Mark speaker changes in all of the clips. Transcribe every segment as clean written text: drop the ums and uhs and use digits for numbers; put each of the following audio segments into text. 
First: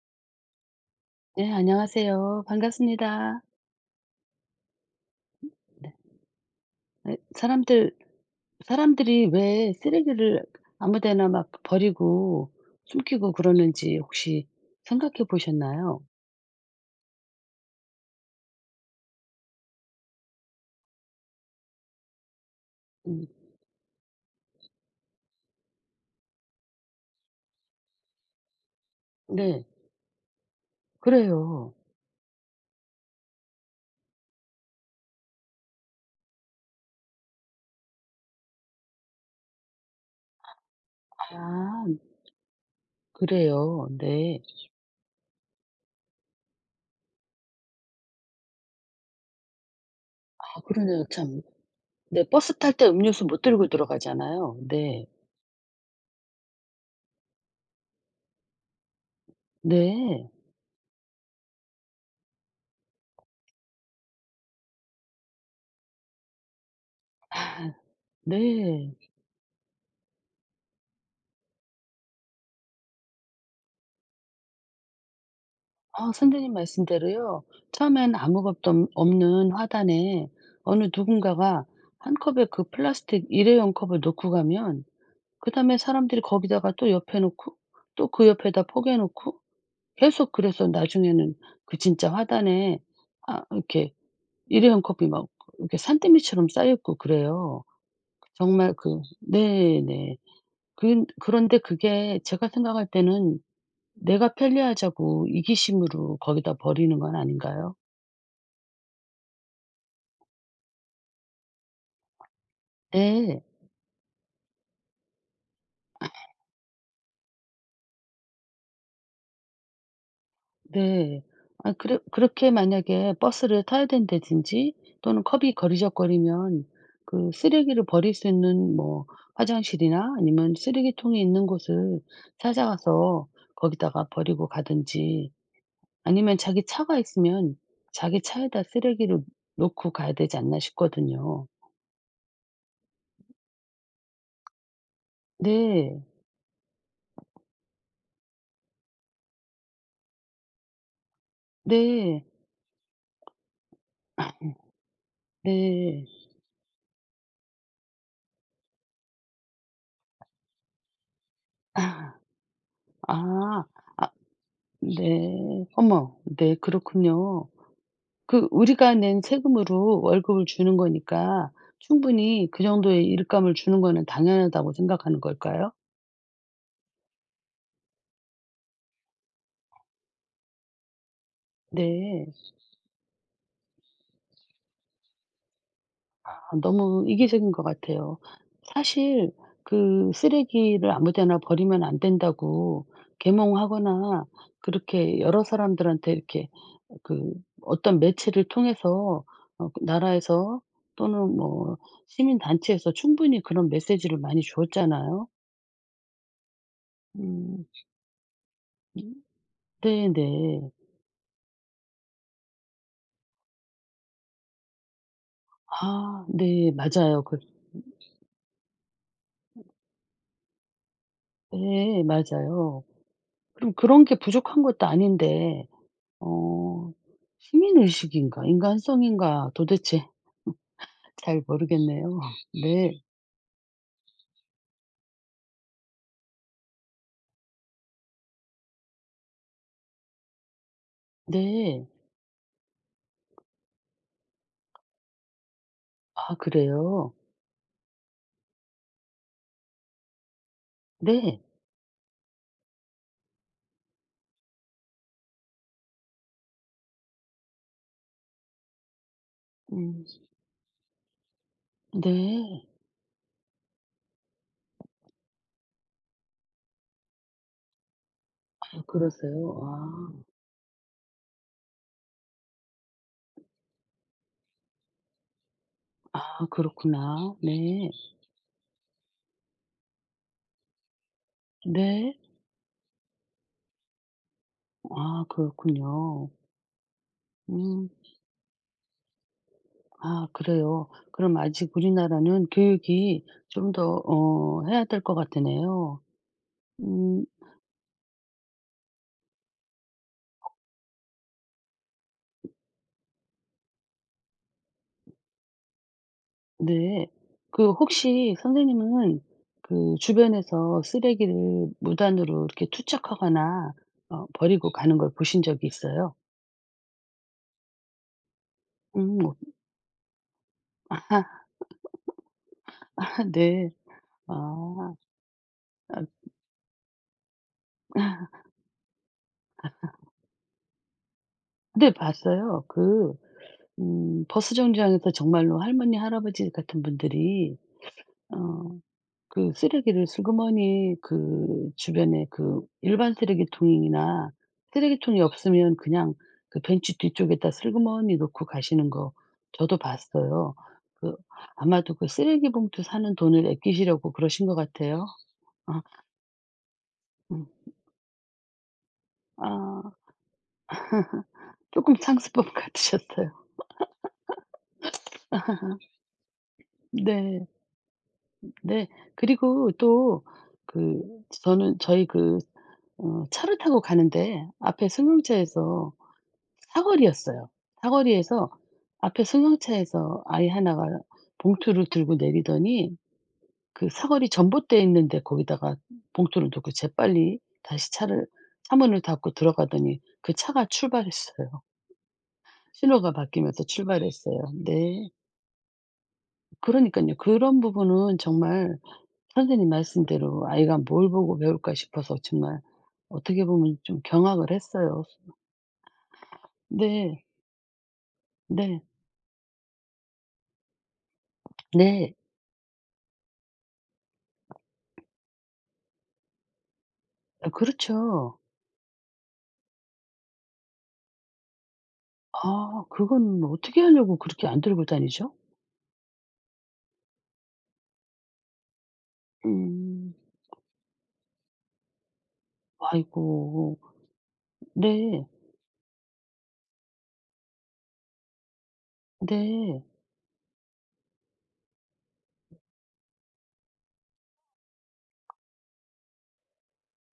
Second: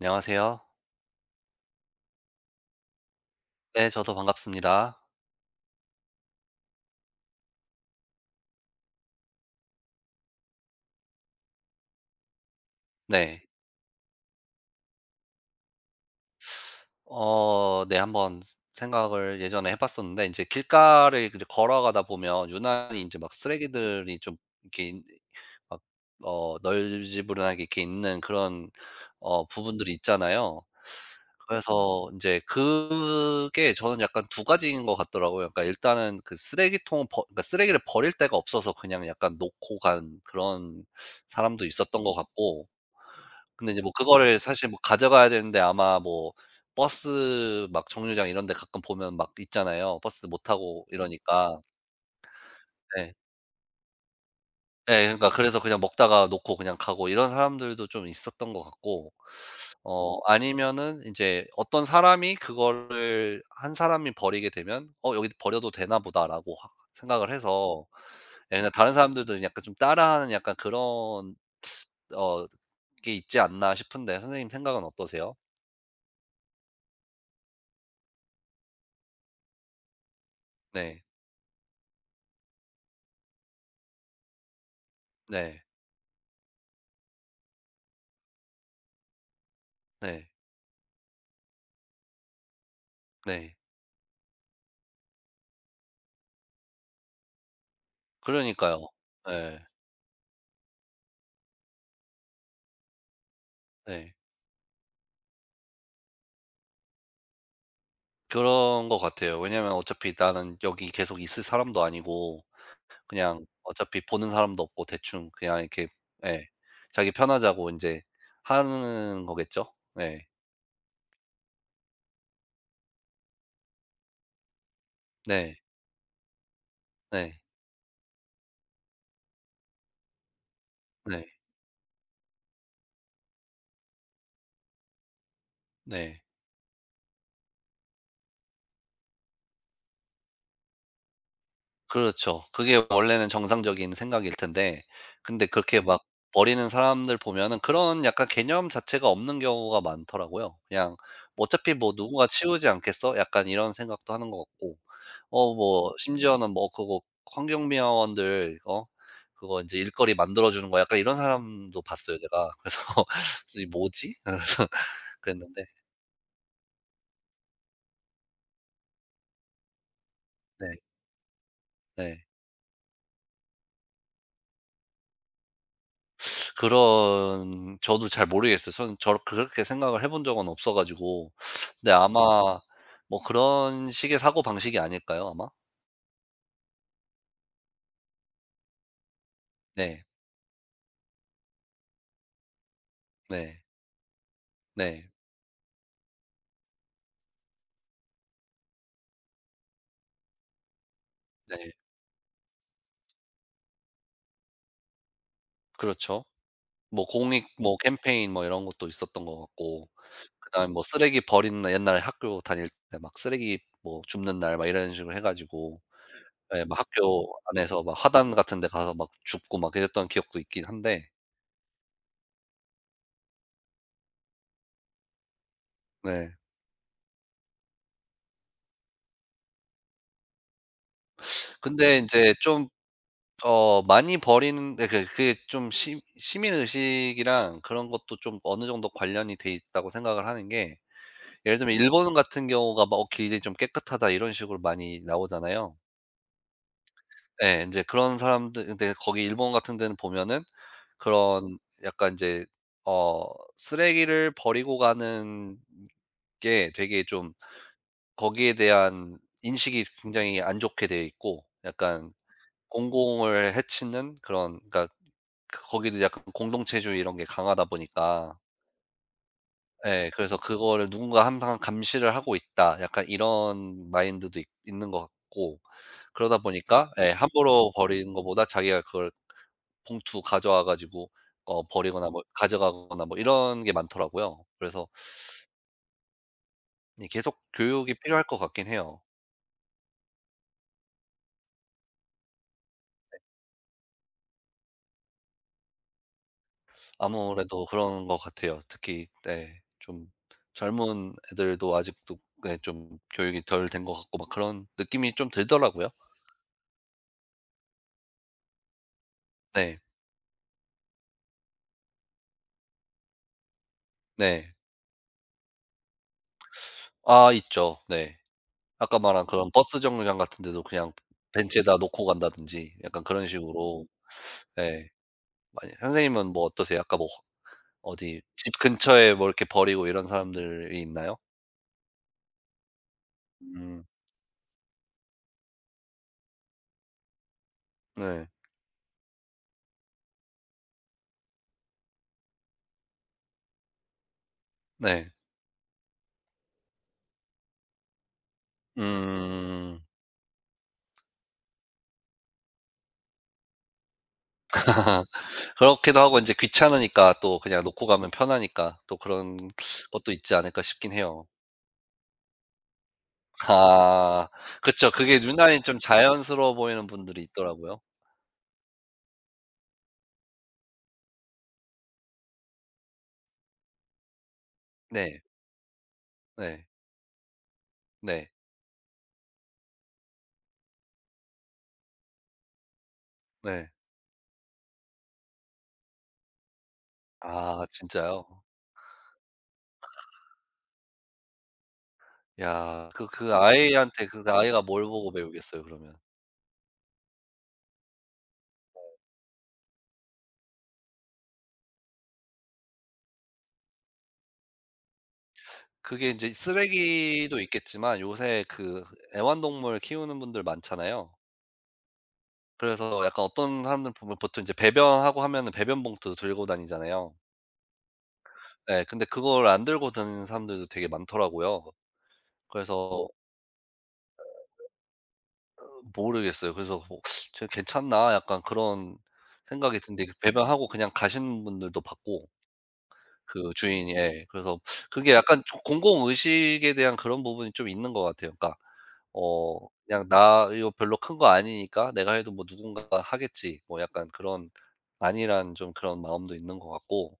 Speaker 1: 안녕하세요.
Speaker 2: 네, 안녕하세요. 반갑습니다.
Speaker 1: 네, 저도 반갑습니다.
Speaker 2: 네. 에 사람들 사람들이 왜 쓰레기를 아무 데나 막 버리고 숨기고
Speaker 1: 네.
Speaker 2: 그러는지 혹시 생각해 보셨나요?
Speaker 1: 네, 한번 생각을 예전에 해 봤었는데 이제 길가를 이제 걸어가다 보면 유난히 이제
Speaker 2: 음
Speaker 1: 막 쓰레기들이 좀 이렇게 있 막 어 널지부른하게 이렇게 있는 그런
Speaker 2: 네.
Speaker 1: 부분들이 있잖아요.
Speaker 2: 그래요.
Speaker 1: 그래서 이제 그게 저는 약간 두 가지인 것 같더라고요. 그러니까 일단은 그 쓰레기통 버 그러니까 쓰레기를 버릴 데가 없어서 그냥 약간 놓고 간 그런 사람도
Speaker 2: 아
Speaker 1: 있었던 것 같고 근데 이제
Speaker 2: 그래요.
Speaker 1: 뭐 그거를
Speaker 2: 네.
Speaker 1: 사실 뭐 가져가야 되는데 아마 뭐 버스 막 정류장 이런 데 가끔 보면 막 있잖아요. 버스 못
Speaker 2: 아
Speaker 1: 타고
Speaker 2: 그러네요 참.
Speaker 1: 이러니까.
Speaker 2: 네, 버스 탈 때
Speaker 1: 예.
Speaker 2: 음료수 못 들고 들어가잖아요.
Speaker 1: 예,
Speaker 2: 네.
Speaker 1: 그러니까 그래서 그냥 먹다가 놓고 그냥 가고 이런 사람들도 좀 있었던 것 같고
Speaker 2: 네.
Speaker 1: 아니면은 인제 어떤 사람이 그거를 한 사람이 버리게 되면 '어 여기 버려도 되나 보다.'라고 하 생각을 해서 예, 그냥 다른
Speaker 2: 네.
Speaker 1: 사람들도 약간 좀 따라하는 약간 그런 어 게 있지 않나 싶은데 선생님 생각은 어떠세요?
Speaker 2: 아, 선생님 말씀대로요. 처음엔 아무것도 없 없는 화단에 어느
Speaker 1: 네.
Speaker 2: 누군가가 한 컵에 그 플라스틱 일회용 컵을 놓고 가면
Speaker 1: 네.
Speaker 2: 그다음에 사람들이 거기다가 또 옆에 놓고 또 그 옆에다 포개 놓고
Speaker 1: 네.
Speaker 2: 계속 그래서 나중에는 그 진짜 화단에 아
Speaker 1: 네.
Speaker 2: 이렇게 일회용 컵이 막 이렇게 산더미처럼 쌓여 있고 그래요. 정말
Speaker 1: 그러니까요.
Speaker 2: 그
Speaker 1: 네,
Speaker 2: 네네. 그 그런데 그게 제가 생각할 때는
Speaker 1: 네.
Speaker 2: 내가 편리하자고 이기심으로 거기다 버리는 건 아닌가요?
Speaker 1: 그런 것 같아요. 왜냐면 어차피 나는 여기 계속 있을 사람도 아니고
Speaker 2: 네.
Speaker 1: 그냥 어차피 보는 사람도 없고 대충 그냥 이렇게 예, 자기 편하자고 인제 하는 거겠죠? 네.
Speaker 2: 네. 아 그래, 그렇게 만약에 버스를 타야 된다든지 또는 컵이
Speaker 1: 네.
Speaker 2: 거리적거리면 그
Speaker 1: 네.
Speaker 2: 쓰레기를 버릴 수 있는 뭐 화장실이나 아니면 쓰레기통이
Speaker 1: 네.
Speaker 2: 있는 곳을 찾아가서 거기다가 버리고 가든지
Speaker 1: 네.
Speaker 2: 아니면 자기 차가 있으면 자기 차에다 쓰레기를 놓고 가야 되지 않나 싶거든요.
Speaker 1: 그렇죠. 그게 원래는 정상적인 생각일 텐데 근데 그렇게
Speaker 2: 네.
Speaker 1: 막 버리는 사람들 보면은 그런 약간 개념 자체가 없는 경우가 많더라고요. 그냥 '어차피 뭐
Speaker 2: 네.
Speaker 1: 누군가 치우지 않겠어?' 약간 이런 생각도 하는 것 같고 뭐
Speaker 2: 네.
Speaker 1: 심지어는 뭐 그거 환경미화원들 그거 인제 일거리 만들어 주는 거 약간 이런 사람도 봤어요, 제가. 그래서
Speaker 2: 아.
Speaker 1: '이
Speaker 2: 아
Speaker 1: 뭐지?' 이러면서
Speaker 2: 네.
Speaker 1: 그랬는데
Speaker 2: 어머. 네, 그렇군요. 그 우리가 낸 세금으로 월급을 주는
Speaker 1: 네.
Speaker 2: 거니까
Speaker 1: 네.
Speaker 2: 충분히 그 정도의 일감을 주는 거는 당연하다고 생각하는 걸까요?
Speaker 1: 그런 저도 잘 모르겠어요. 저는 저렇 그렇게 생각을 해본 적은 없어 가지고. 근데
Speaker 2: 네.
Speaker 1: 아마 뭐 그런 식의 사고 방식이 아닐까요, 아마?
Speaker 2: 아, 너무 이기적인 것 같아요. 사실
Speaker 1: 네.
Speaker 2: 그 쓰레기를 아무 데나 버리면 안 된다고
Speaker 1: 네.
Speaker 2: 계몽하거나
Speaker 1: 네.
Speaker 2: 그렇게 여러 사람들한테 이렇게 그 어떤 매체를 통해서 그 나라에서 또는
Speaker 1: 네.
Speaker 2: 뭐 시민 단체에서 충분히 그런 메시지를 많이 줬잖아요.
Speaker 1: 그렇죠. 뭐 공익
Speaker 2: 음.
Speaker 1: 뭐 캠페인 뭐 이런 것도 있었던 것 같고.
Speaker 2: 네네.
Speaker 1: 그다음에 뭐 쓰레기 버리는 옛날에 학교 다닐 때 막 쓰레기 뭐 줍는 날 막 이런 식으로 해 가지고
Speaker 2: 아
Speaker 1: 예,
Speaker 2: 네.
Speaker 1: 막
Speaker 2: 맞아요.
Speaker 1: 학교
Speaker 2: 그
Speaker 1: 안에서 막 화단 같은 데 가서 막 줍고 막 그랬던 기억도 있긴 한데
Speaker 2: 네, 맞아요. 그럼 그런 게 부족한 것도 아닌데
Speaker 1: 네.
Speaker 2: 어 시민의식인가 인간성인가 도대체 잘
Speaker 1: 근데
Speaker 2: 모르겠네요.
Speaker 1: 인제 좀
Speaker 2: 네.
Speaker 1: 많이 버리는 예, 그 그게 좀 시 시민 의식이랑 그런 것도 좀 어느 정도 관련이 돼 있다고 생각을 하는 게 예를 들면
Speaker 2: 네.
Speaker 1: 일본 같은 경우가 막 '어 길이 좀 깨끗하다.' 이런 식으로 많이 나오잖아요.
Speaker 2: 아 그래요?
Speaker 1: 예. 인제 그런 사람들 근데 거기 일본 같은 데는 보면은
Speaker 2: 네.
Speaker 1: 그런 약간 이제 어 쓰레기를 버리고 가는 게 되게 좀 거기에 대한 인식이
Speaker 2: 음
Speaker 1: 굉장히 안 좋게 돼 있고 약간
Speaker 2: 네.
Speaker 1: 공공을 해치는 그런 그러니까 그 거기도 약간 공동체주의 이런 게 강하다 보니까
Speaker 2: 아 그러세요?
Speaker 1: 예,
Speaker 2: 아.
Speaker 1: 그래서 '그거를 누군가 항상 감시를 하고 있다.' 약간 이런 마인드도 있 있는 것 같고 그러다
Speaker 2: 아
Speaker 1: 보니까 예,
Speaker 2: 그렇구나.
Speaker 1: 함부로
Speaker 2: 네.
Speaker 1: 버리는 것보다 자기가 그걸 봉투 가져와 가지고 버리거나
Speaker 2: 네.
Speaker 1: 뭐 가져가거나 뭐 이런 게 많더라고요. 그래서
Speaker 2: 아 그렇군요.
Speaker 1: 이 계속
Speaker 2: 음.
Speaker 1: 교육이 필요할 것 같긴 해요.
Speaker 2: 아 그래요. 그럼 아직 우리나라는 교육이 좀 더 해야 될 것 같으네요. 음.
Speaker 1: 아무래도 그런 것 같아요. 특히 네, 좀 젊은 애들도 아직도 네, 좀 교육이 덜 된 것 같고 막 그런 느낌이 좀 들더라고요.
Speaker 2: 네. 그 혹시 선생님은
Speaker 1: 네.
Speaker 2: 그 주변에서 쓰레기를 무단으로 이렇게 투척하거나
Speaker 1: 네.
Speaker 2: 버리고 가는 걸 보신 적이 있어요?
Speaker 1: 아, 있죠. 네. 아까
Speaker 2: 음.
Speaker 1: 말한
Speaker 2: 뭐,
Speaker 1: 그런 버스 정류장 같은 데도 그냥
Speaker 2: 아
Speaker 1: 벤치에다 놓고 간다든지 약간 그런
Speaker 2: 네.
Speaker 1: 식으로 예,
Speaker 2: 아.
Speaker 1: 많이
Speaker 2: 아
Speaker 1: 선생님은 뭐 어떠세요? 아까 뭐 어디 집 근처에 뭐 이렇게 버리고 이런 사람들이 있나요?
Speaker 2: 네 봤어요. 그
Speaker 1: 음.
Speaker 2: 버스 정류장에서 정말로 할머니, 할아버지 같은 분들이
Speaker 1: 네.
Speaker 2: 어 그 쓰레기를 슬그머니 그 주변에 그 일반 쓰레기통이나
Speaker 1: 네.
Speaker 2: 쓰레기통이 없으면 그냥 그 벤치 뒤쪽에다 슬그머니 놓고 가시는 거 저도
Speaker 1: 음.
Speaker 2: 봤어요. 그 아마도 그 쓰레기 봉투 사는 돈을 아끼시려고 그러신 것 같아요. 아
Speaker 1: 그렇기도 하고 이제 귀찮으니까 또
Speaker 2: 음.
Speaker 1: 그냥 놓고 가면 편하니까 또 그런
Speaker 2: 아
Speaker 1: 것도 있지 않을까 싶긴 해요.
Speaker 2: 조금 상습범 같으셨어요.
Speaker 1: 아. 그쵸. 그게 유난히 좀 자연스러워 보이는 분들이
Speaker 2: 네.
Speaker 1: 있더라고요.
Speaker 2: 네. 그리고 또 그 저는 저희 그 차를 타고 가는데 앞에
Speaker 1: 네.
Speaker 2: 승용차에서
Speaker 1: 네.
Speaker 2: 사거리였어요.
Speaker 1: 네.
Speaker 2: 사거리에서 앞에 승용차에서 아이 하나가 봉투를 들고 내리더니
Speaker 1: 네.
Speaker 2: 그 사거리 전봇대 있는데 거기다가 봉투를 놓고 재빨리
Speaker 1: 아,
Speaker 2: 다시
Speaker 1: 진짜요?
Speaker 2: 차를 차문을 닫고 들어가더니 그 차가 출발했어요.
Speaker 1: 야. 그
Speaker 2: 신호가
Speaker 1: 그
Speaker 2: 바뀌면서
Speaker 1: 아이한테 그
Speaker 2: 출발했어요.
Speaker 1: 아이가 뭘
Speaker 2: 네.
Speaker 1: 보고 배우겠어요, 그러면.
Speaker 2: 그러니깐요. 그런 부분은 정말 선생님 말씀대로 '아이가 뭘 보고 배울까?' 싶어서 정말 어떻게 보면 좀 경악을 했어요.
Speaker 1: 그게 이제
Speaker 2: 네.
Speaker 1: 쓰레기도 있겠지만 요새
Speaker 2: 네.
Speaker 1: 그 애완동물 키우는 분들 많잖아요.
Speaker 2: 네.
Speaker 1: 그래서 약간 어떤 사람들 보면 보통 이제 배변하고 하면은 배변 봉투 들고 다니잖아요.
Speaker 2: 아 그렇죠.
Speaker 1: 예. 근데 그걸 안 들고 다니는 사람들도 되게 많더라고요.
Speaker 2: 아
Speaker 1: 그래서
Speaker 2: 그건 어떻게 하려고 그렇게 안 들고 다니죠?
Speaker 1: 모르겠어요. 그래서 뭐 저 괜찮나?' 약간 그런 생각이 드는데 그
Speaker 2: 음.
Speaker 1: 배변하고 그냥 가시는 분들도 봤고 그
Speaker 2: 아이고.
Speaker 1: 주인이, 예. 그래서 그게
Speaker 2: 네.
Speaker 1: 약간 좀 공공의식에 대한 그런 부분이 좀 있는 것 같아요. 그러니까
Speaker 2: 네.
Speaker 1: 그냥 '나 이거 별로 큰 거 아니니까 내가 해도 뭐 누군가 하겠지.' 뭐 약간 그런 안일한 좀 그런 마음도 있는 것 같고.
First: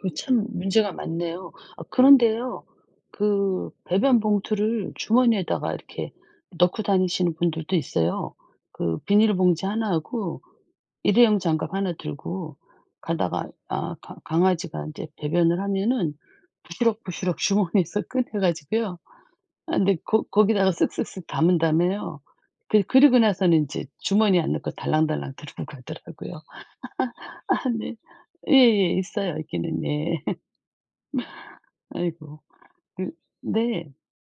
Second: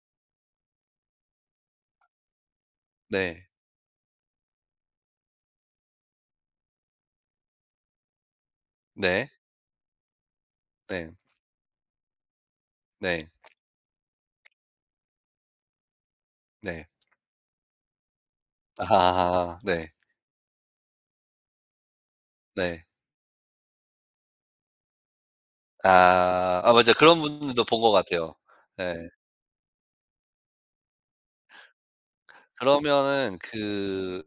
Speaker 2: 그 참 문제가 많네요. 아 그런데요.
Speaker 1: 네.
Speaker 2: 그 배변 봉투를 주머니에다가 이렇게 넣고 다니시는 분들도 있어요. 그
Speaker 1: 네.
Speaker 2: 비닐봉지 하나 하고
Speaker 1: 네.
Speaker 2: 일회용 장갑 하나 들고
Speaker 1: 네.
Speaker 2: 가다가 아 강 강아지가 이제 배변을 하면은
Speaker 1: 네.
Speaker 2: 부시럭부시럭 주머니에서 꺼내
Speaker 1: 아하
Speaker 2: 가지고요.
Speaker 1: 하
Speaker 2: 아
Speaker 1: 네.
Speaker 2: 근데 거 거기다가 쓱쓱쓱 담은 다음에요. 그
Speaker 1: 네.
Speaker 2: 그리고 나서는 인제 주머니에 안 넣고 달랑달랑 들고 가더라고요.
Speaker 1: 아. 아, 맞아요. 그런 분들도
Speaker 2: 아
Speaker 1: 본 것
Speaker 2: 네.
Speaker 1: 같아요. 예.
Speaker 2: 예예. 있어요, 있기는. 예. 아이고. 그
Speaker 1: 그러면은
Speaker 2: 네.
Speaker 1: 그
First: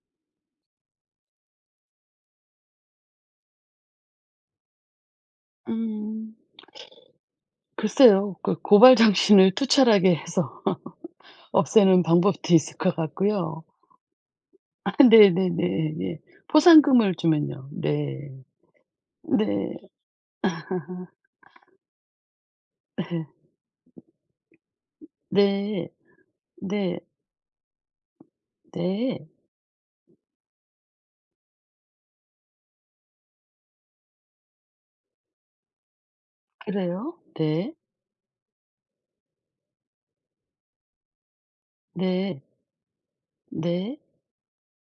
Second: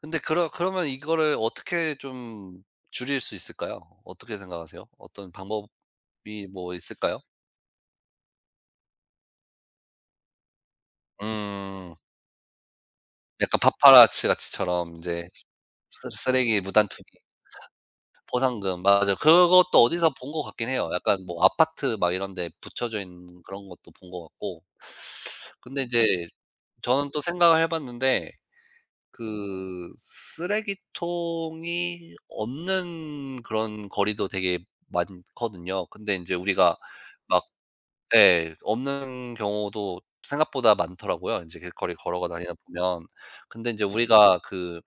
Speaker 1: 근데 그러면 이거를 어떻게 좀 줄일 수 있을까요? 어떻게 생각하세요? 어떤 방법이
Speaker 2: 음
Speaker 1: 뭐 있을까요?
Speaker 2: 글쎄요. 그 고발 정신을 투철하게 해서
Speaker 1: 음.
Speaker 2: 없애는 방법도 있을 것
Speaker 1: 약간
Speaker 2: 같고요. 아
Speaker 1: 파파라치같이처럼 인제
Speaker 2: 네네네.
Speaker 1: 쓰
Speaker 2: 예.
Speaker 1: 쓰레기 무단
Speaker 2: 포상금을
Speaker 1: 투기.
Speaker 2: 주면요. 네.
Speaker 1: 보상금. 맞아요.
Speaker 2: 네.
Speaker 1: 그것도 어디서 본 것 같긴 해요.
Speaker 2: 아하.
Speaker 1: 약간 뭐 아파트 막 이런 데 붙여져
Speaker 2: 네.
Speaker 1: 있는 그런 것도 본 것 같고. 근데
Speaker 2: 네.
Speaker 1: 이제
Speaker 2: 네.
Speaker 1: 저는 또 생각을 해 봤는데
Speaker 2: 네.
Speaker 1: 그 쓰레기통이 없는 그런 거리도 되게 많거든요. 근데 인제 우리가
Speaker 2: 그래요?
Speaker 1: 막
Speaker 2: 네.
Speaker 1: 예, 없는 경우도 생각보다 많더라고요, 인제 길거리 걸어가
Speaker 2: 네.
Speaker 1: 다니다 보면. 근데 인제
Speaker 2: 네.
Speaker 1: 우리가 그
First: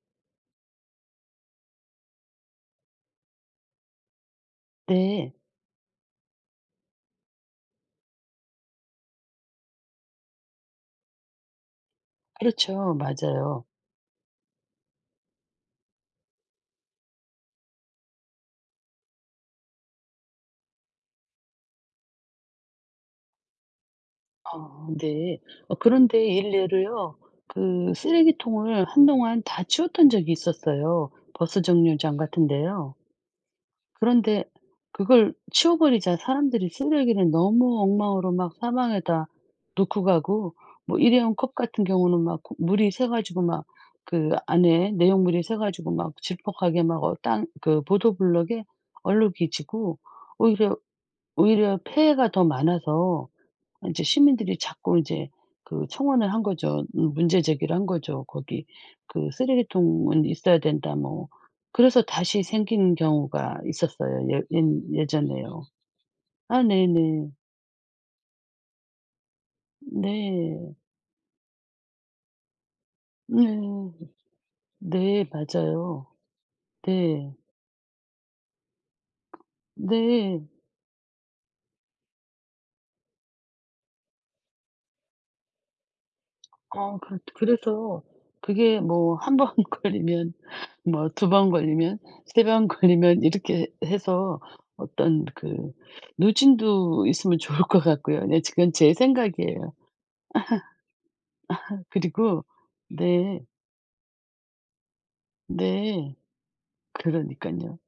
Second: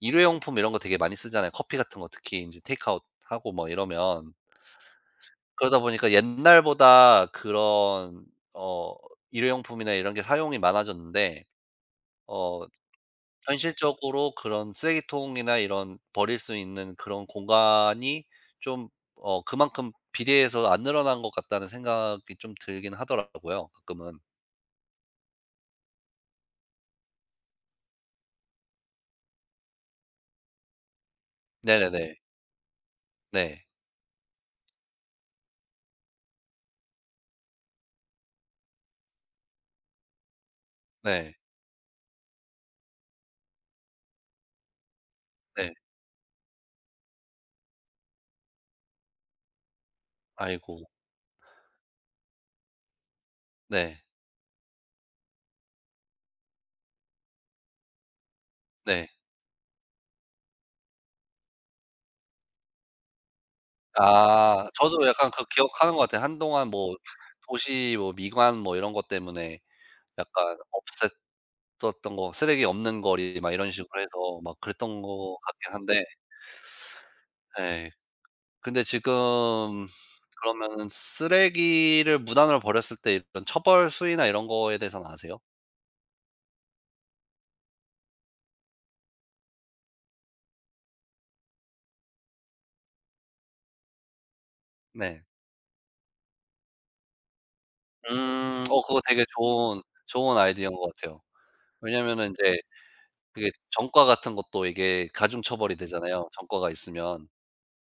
Speaker 1: 일회용품 이런 거 되게 많이 쓰잖아요. 커피 같은 거 특히 인제 테이크아웃 하고 뭐 이러면.
Speaker 2: 네.
Speaker 1: 그러다 보니까 옛날보다 그런 어 일회용품이나 이런 게 사용이 많아졌는데 어
Speaker 2: 그렇죠. 맞아요.
Speaker 1: 현실적으로 그런 쓰레기통이나 이런 버릴 수 있는 그런 공간이 좀 그만큼 비례해서 안 늘어난 것 같다는 생각이 좀 들긴 하더라고요, 가끔은.
Speaker 2: 어 네. 그런데 일례로요. 그 쓰레기통을 한동안 다 치웠던 적이 있었어요, 버스 정류장
Speaker 1: 네네네.
Speaker 2: 같은 데요.
Speaker 1: 네.
Speaker 2: 그런데 그걸 치워 버리자 사람들이 쓰레기를 너무 엉망으로 막 사방에다 놓고 가고 뭐
Speaker 1: 네.
Speaker 2: 일회용 컵 같은 경우는 막 고 물이 새 가지고 막 그 안에 내용물이 새
Speaker 1: 네.
Speaker 2: 가지고 막 질퍽하게 막 땅 그 보도블럭에 얼룩이 지고 오히려
Speaker 1: 아이고.
Speaker 2: 오히려 폐해가 더 많아서 이
Speaker 1: 네.
Speaker 2: 제 시민들이 자꾸 이제 그 청원을 한 거죠. 문제 제기를 한 거죠. 거기
Speaker 1: 네.
Speaker 2: 그 "쓰레기통은 있어야 된다." 뭐 그래서 다시 생긴 경우가 있었어요. 예.
Speaker 1: 아, 저도 약간 그
Speaker 2: 예전에요.
Speaker 1: 기억하는 것 같아요.
Speaker 2: 아
Speaker 1: 한동안 뭐
Speaker 2: 네네.
Speaker 1: 도시 뭐 미관 뭐 이런 것 때문에
Speaker 2: 네.
Speaker 1: 약간
Speaker 2: 네.
Speaker 1: 없앴었던 거, 쓰레기 없는 거리
Speaker 2: 네
Speaker 1: 막 이런 식으로 해서 막 그랬던
Speaker 2: 네,
Speaker 1: 것 같긴 한데
Speaker 2: 맞아요. 네.
Speaker 1: 예. 근데 지금
Speaker 2: 네.
Speaker 1: 그러면은 쓰레기를 무단으로 버렸을 때 이런 처벌 수위나 이런 거에 대해서는 아세요?
Speaker 2: 그 그래서 그게 뭐 한 번 걸리면 뭐 두 번 걸리면 세 번 걸리면 이렇게 해서
Speaker 1: 네.
Speaker 2: 어떤 그 누진도 있으면 좋을 것 같고요. 네,
Speaker 1: 음.
Speaker 2: 지금 제
Speaker 1: 그거 되게
Speaker 2: 생각이에요.
Speaker 1: 좋은 좋은 아이디어인 것 같아요. 왜냐면은
Speaker 2: 그리고
Speaker 1: 인제
Speaker 2: 네.
Speaker 1: 그게 전과 같은 것도 이게 가중처벌이
Speaker 2: 네.
Speaker 1: 되잖아요, 전과가 있으면.
Speaker 2: 그러니깐요.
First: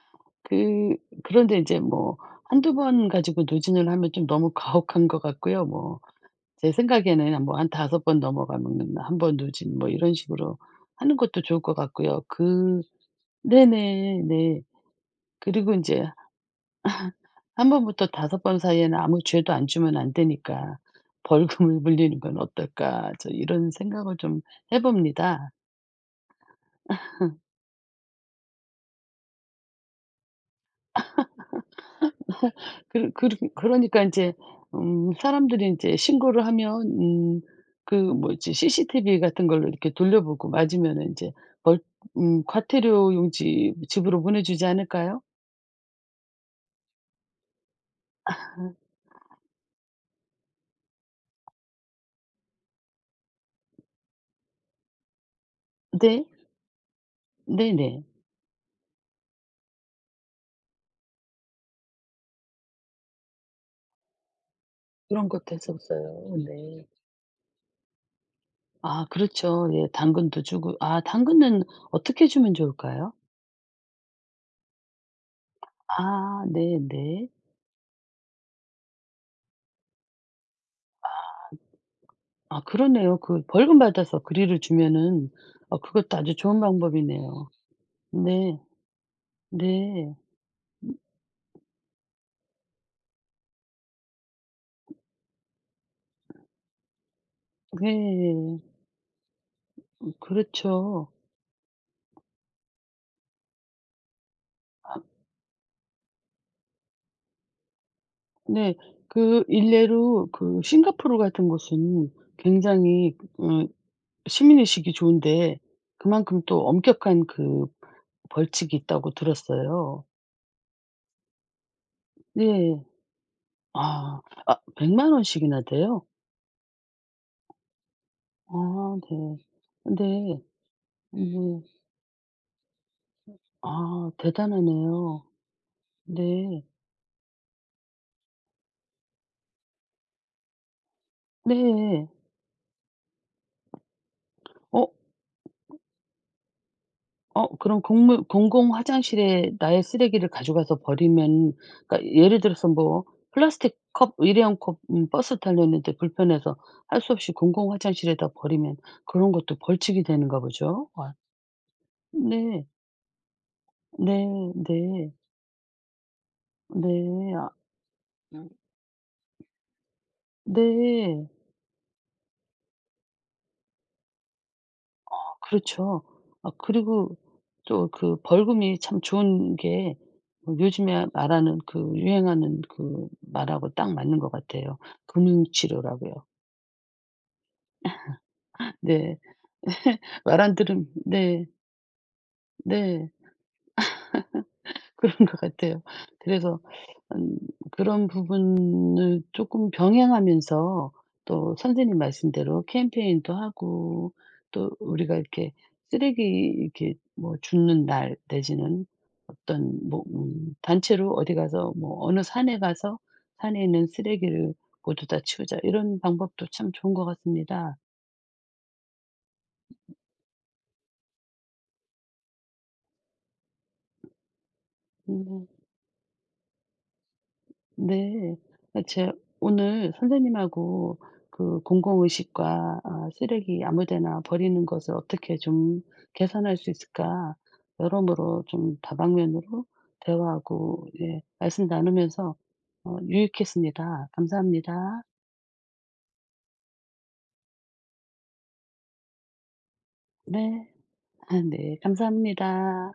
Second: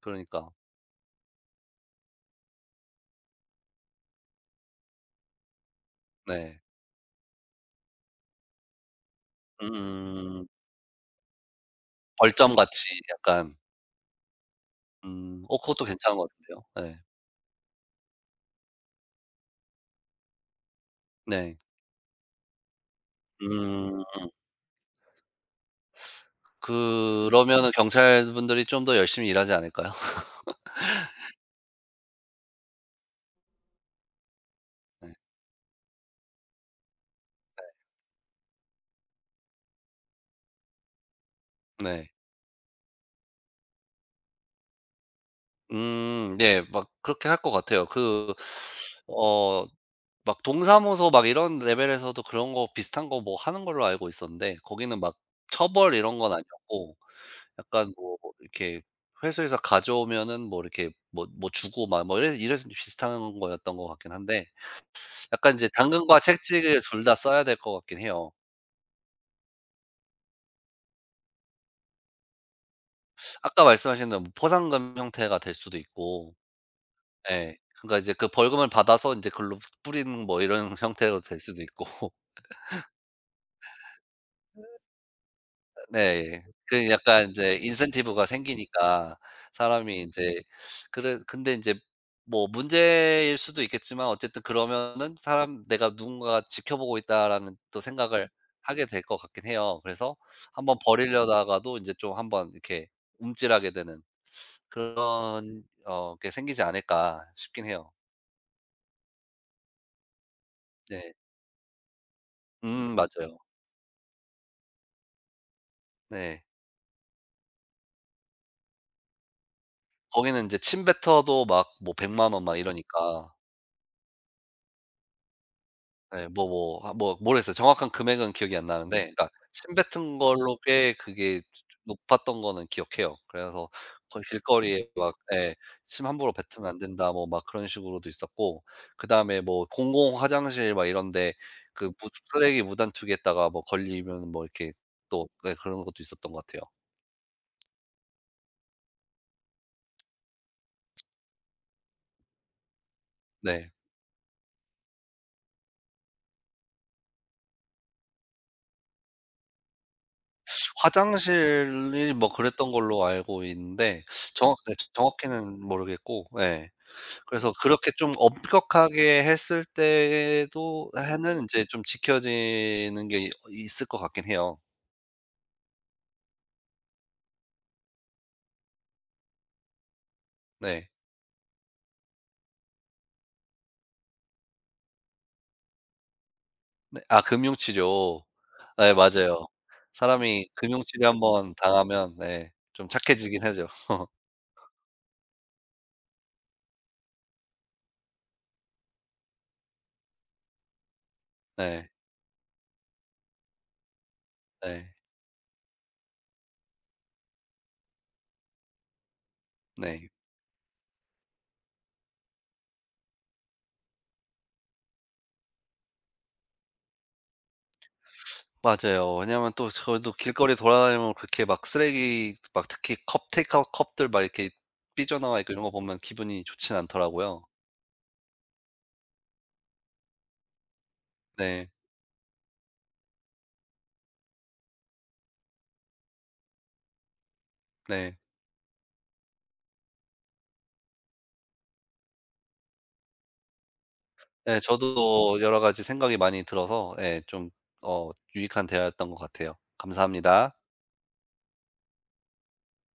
Speaker 1: 그러니까.
Speaker 2: 그 그런데 인제 뭐 한두 번 가지고 누진을 하면 좀 너무 가혹한 것 같고요. 뭐
Speaker 1: 네.
Speaker 2: 제 생각에는 뭐한섯번 넘어가면은 한 번 누진 뭐 이런
Speaker 1: 음.
Speaker 2: 식으로 하는 것도 좋을 것 같고요. 그
Speaker 1: 벌점같이 약간
Speaker 2: 네네. 네. 네.
Speaker 1: 음,
Speaker 2: 그리고
Speaker 1: 그것도
Speaker 2: 인제
Speaker 1: 괜찮은 것 같은데요. 네.
Speaker 2: 한 번부터 다섯 번 사이에는 아무 죄도 안 주면 안 되니까
Speaker 1: 네.
Speaker 2: '벌금을 물리는 건 어떨까.' 저 이런
Speaker 1: 음.
Speaker 2: 생각을 좀 해 봅니다.
Speaker 1: 그러면은 경찰분들이 좀 더 열심히 일하지 않을까요?
Speaker 2: 그러니까 이제
Speaker 1: 네.
Speaker 2: 사람들이 이제 신고를 하면 그 뭐지 CCTV 같은 걸로 이렇게 돌려보고 맞으면 이제 벌
Speaker 1: 네.
Speaker 2: 과태료 용지 집으로 보내주지 않을까요?
Speaker 1: 음, 네. 막 그렇게 할 것 같아요. 그
Speaker 2: 아,
Speaker 1: 어 막 동사무소 막 이런 레벨에서도 그런 거 비슷한 거 뭐 하는 걸로 알고 있었는데 거기는 막 처벌 이런
Speaker 2: 네.
Speaker 1: 건 아니었고 약간
Speaker 2: 네네.
Speaker 1: 뭐 이렇게 회수해서 가져오면은 뭐 이렇게 뭐 뭐 주고 막 뭐 이래 이래서 비슷한 거였던 것 같긴 한데
Speaker 2: 그런 것도
Speaker 1: 약간 이제 당근과
Speaker 2: 했었어요.
Speaker 1: 채찍을
Speaker 2: 네.
Speaker 1: 둘 다 써야 될 것 같긴 해요.
Speaker 2: 아 그렇죠. 예 당근도 주고 아 당근은 어떻게 주면 좋을까요?
Speaker 1: 아까 말씀하신 대로 뭐 포상금 형태가 될 수도 있고
Speaker 2: 아 네네.
Speaker 1: 예. 그러니까 이제 그 벌금을 받아서 인제 글로 뿌리는 뭐 이런 형태로 될 수도 있고.
Speaker 2: 아 그러네요. 그 벌금 받아서 그릴을 주면은 어 그것도 아주
Speaker 1: 네.
Speaker 2: 좋은
Speaker 1: 그 약간
Speaker 2: 방법이네요.
Speaker 1: 인제 인센티브가
Speaker 2: 네.
Speaker 1: 생기니까 사람이
Speaker 2: 네.
Speaker 1: 인제 그래 근데 인제 뭐 문제일 수도 있겠지만 어쨌든 그러면은 사람 '내가 누군가가 지켜보고 있다.'라는 또 생각을
Speaker 2: 네.
Speaker 1: 하게 될 것 같긴 해요. 그래서 한번
Speaker 2: 그렇죠.
Speaker 1: 버리려다가도 인제 좀 한번 이렇게 움찔하게 되는 그런 어게 생기지 않을까 싶긴 해요.
Speaker 2: 네. 그 일례로 그
Speaker 1: 네.
Speaker 2: 싱가포르 같은 곳은
Speaker 1: 음,
Speaker 2: 굉장히
Speaker 1: 맞아요.
Speaker 2: 시민의식이 좋은데 그만큼
Speaker 1: 네.
Speaker 2: 또 엄격한 그 벌칙이 있다고 들었어요.
Speaker 1: 거기는 인제 침뱉어도 막 뭐1 0 0 원 막
Speaker 2: 네.
Speaker 1: 이러니까.
Speaker 2: 아. 아 1 0 0 원씩이나 돼요?
Speaker 1: 예, 뭐 뭐 아 뭐 모르겠어요. 정확한 금액은 기억이
Speaker 2: 아
Speaker 1: 안 나는데 그러니까
Speaker 2: 네.
Speaker 1: 침뱉은
Speaker 2: 네.
Speaker 1: 걸로 꽤 그게
Speaker 2: 네.
Speaker 1: 높았던 거는 기억해요. 그래서
Speaker 2: 아
Speaker 1: 거의 길거리에 막
Speaker 2: 대단하네요.
Speaker 1: 예, "침 함부로
Speaker 2: 네.
Speaker 1: 뱉으면 안 된다." 뭐 막 그런 식으로도 있었고 그다음에 뭐 공공 화장실 막 이런 데 그 무
Speaker 2: 네.
Speaker 1: 쓰레기 무단 투기했다가 뭐 걸리면 뭐 이렇게
Speaker 2: 어
Speaker 1: 또 네, 그런 것도 있었던 것 같아요.
Speaker 2: 그럼 공물 공공 화장실에 나의 쓰레기를 가져가서 버리면 그러니까 예를 들어서 뭐
Speaker 1: 네.
Speaker 2: 플라스틱 컵, 일회용 컵 버스 타려는데 불편해서 할 수 없이 공공 화장실에다 버리면 그런 것도 벌칙이 되는가 보죠? 와.
Speaker 1: 화장실이 뭐
Speaker 2: 네.
Speaker 1: 그랬던 걸로 알고 있는데
Speaker 2: 네.
Speaker 1: 정확 네,
Speaker 2: 네.
Speaker 1: 정확히는 모르겠고 예.
Speaker 2: 네. 아
Speaker 1: 그래서 그렇게 좀
Speaker 2: 음.
Speaker 1: 엄격하게 했을 때도
Speaker 2: 네.
Speaker 1: 해는 인제 좀 지켜지는 게 있을 것 같긴 해요.
Speaker 2: 그렇죠. 아 그리고 또 그 벌금이 참 좋은 게 뭐
Speaker 1: 네.
Speaker 2: 요즘에 말하는 그 유행하는 그 말하고 딱 맞는 것 같아요. 금융치료라고요.
Speaker 1: 네, 아 금융치료. 예,
Speaker 2: 네.
Speaker 1: 맞아요.
Speaker 2: 말
Speaker 1: 사람이
Speaker 2: 안 들으면
Speaker 1: 금융치료 한
Speaker 2: 네.
Speaker 1: 번 당하면 네, 좀
Speaker 2: 네.
Speaker 1: 착해지긴 하죠.
Speaker 2: 그런 것 같아요. 그래서 음 그런 부분을 조금 병행하면서 또
Speaker 1: 네.
Speaker 2: 선생님 말씀대로 캠페인도 하고 또
Speaker 1: 네.
Speaker 2: 우리가 이렇게 쓰레기 이렇게 뭐 줍는 날 내지는 어떤 뭐
Speaker 1: 네.
Speaker 2: 단체로 어디 가서 뭐 어느 산에 가서 '산에 있는 쓰레기를 모두 다 치우자.' 이런 방법도 참 좋은 것 같습니다.
Speaker 1: 맞아요. 왜냐면 또 저도 길거리 돌아다니면 그렇게 막 쓰레기 막 특히 컵 테이크아웃 컵들 막 이렇게 삐져나와
Speaker 2: 음.
Speaker 1: 있고 이런 거 보면 기분이 좋진 않더라고요.
Speaker 2: 네. 아 제 오늘 선생님하고 그
Speaker 1: 네.
Speaker 2: 공공의식과 아 쓰레기 아무 데나 버리는 것을 어떻게 좀 개선할 수 있을까
Speaker 1: 네.
Speaker 2: 여러모로 좀 다방면으로 대화하고 예 말씀 나누면서 어 유익했습니다.
Speaker 1: 네.
Speaker 2: 감사합니다.
Speaker 1: 저도 여러 가지 생각이 많이 들어서 예, 좀 유익한 대화였던 것 같아요. 감사합니다.
Speaker 2: 네. 아 네. 감사합니다.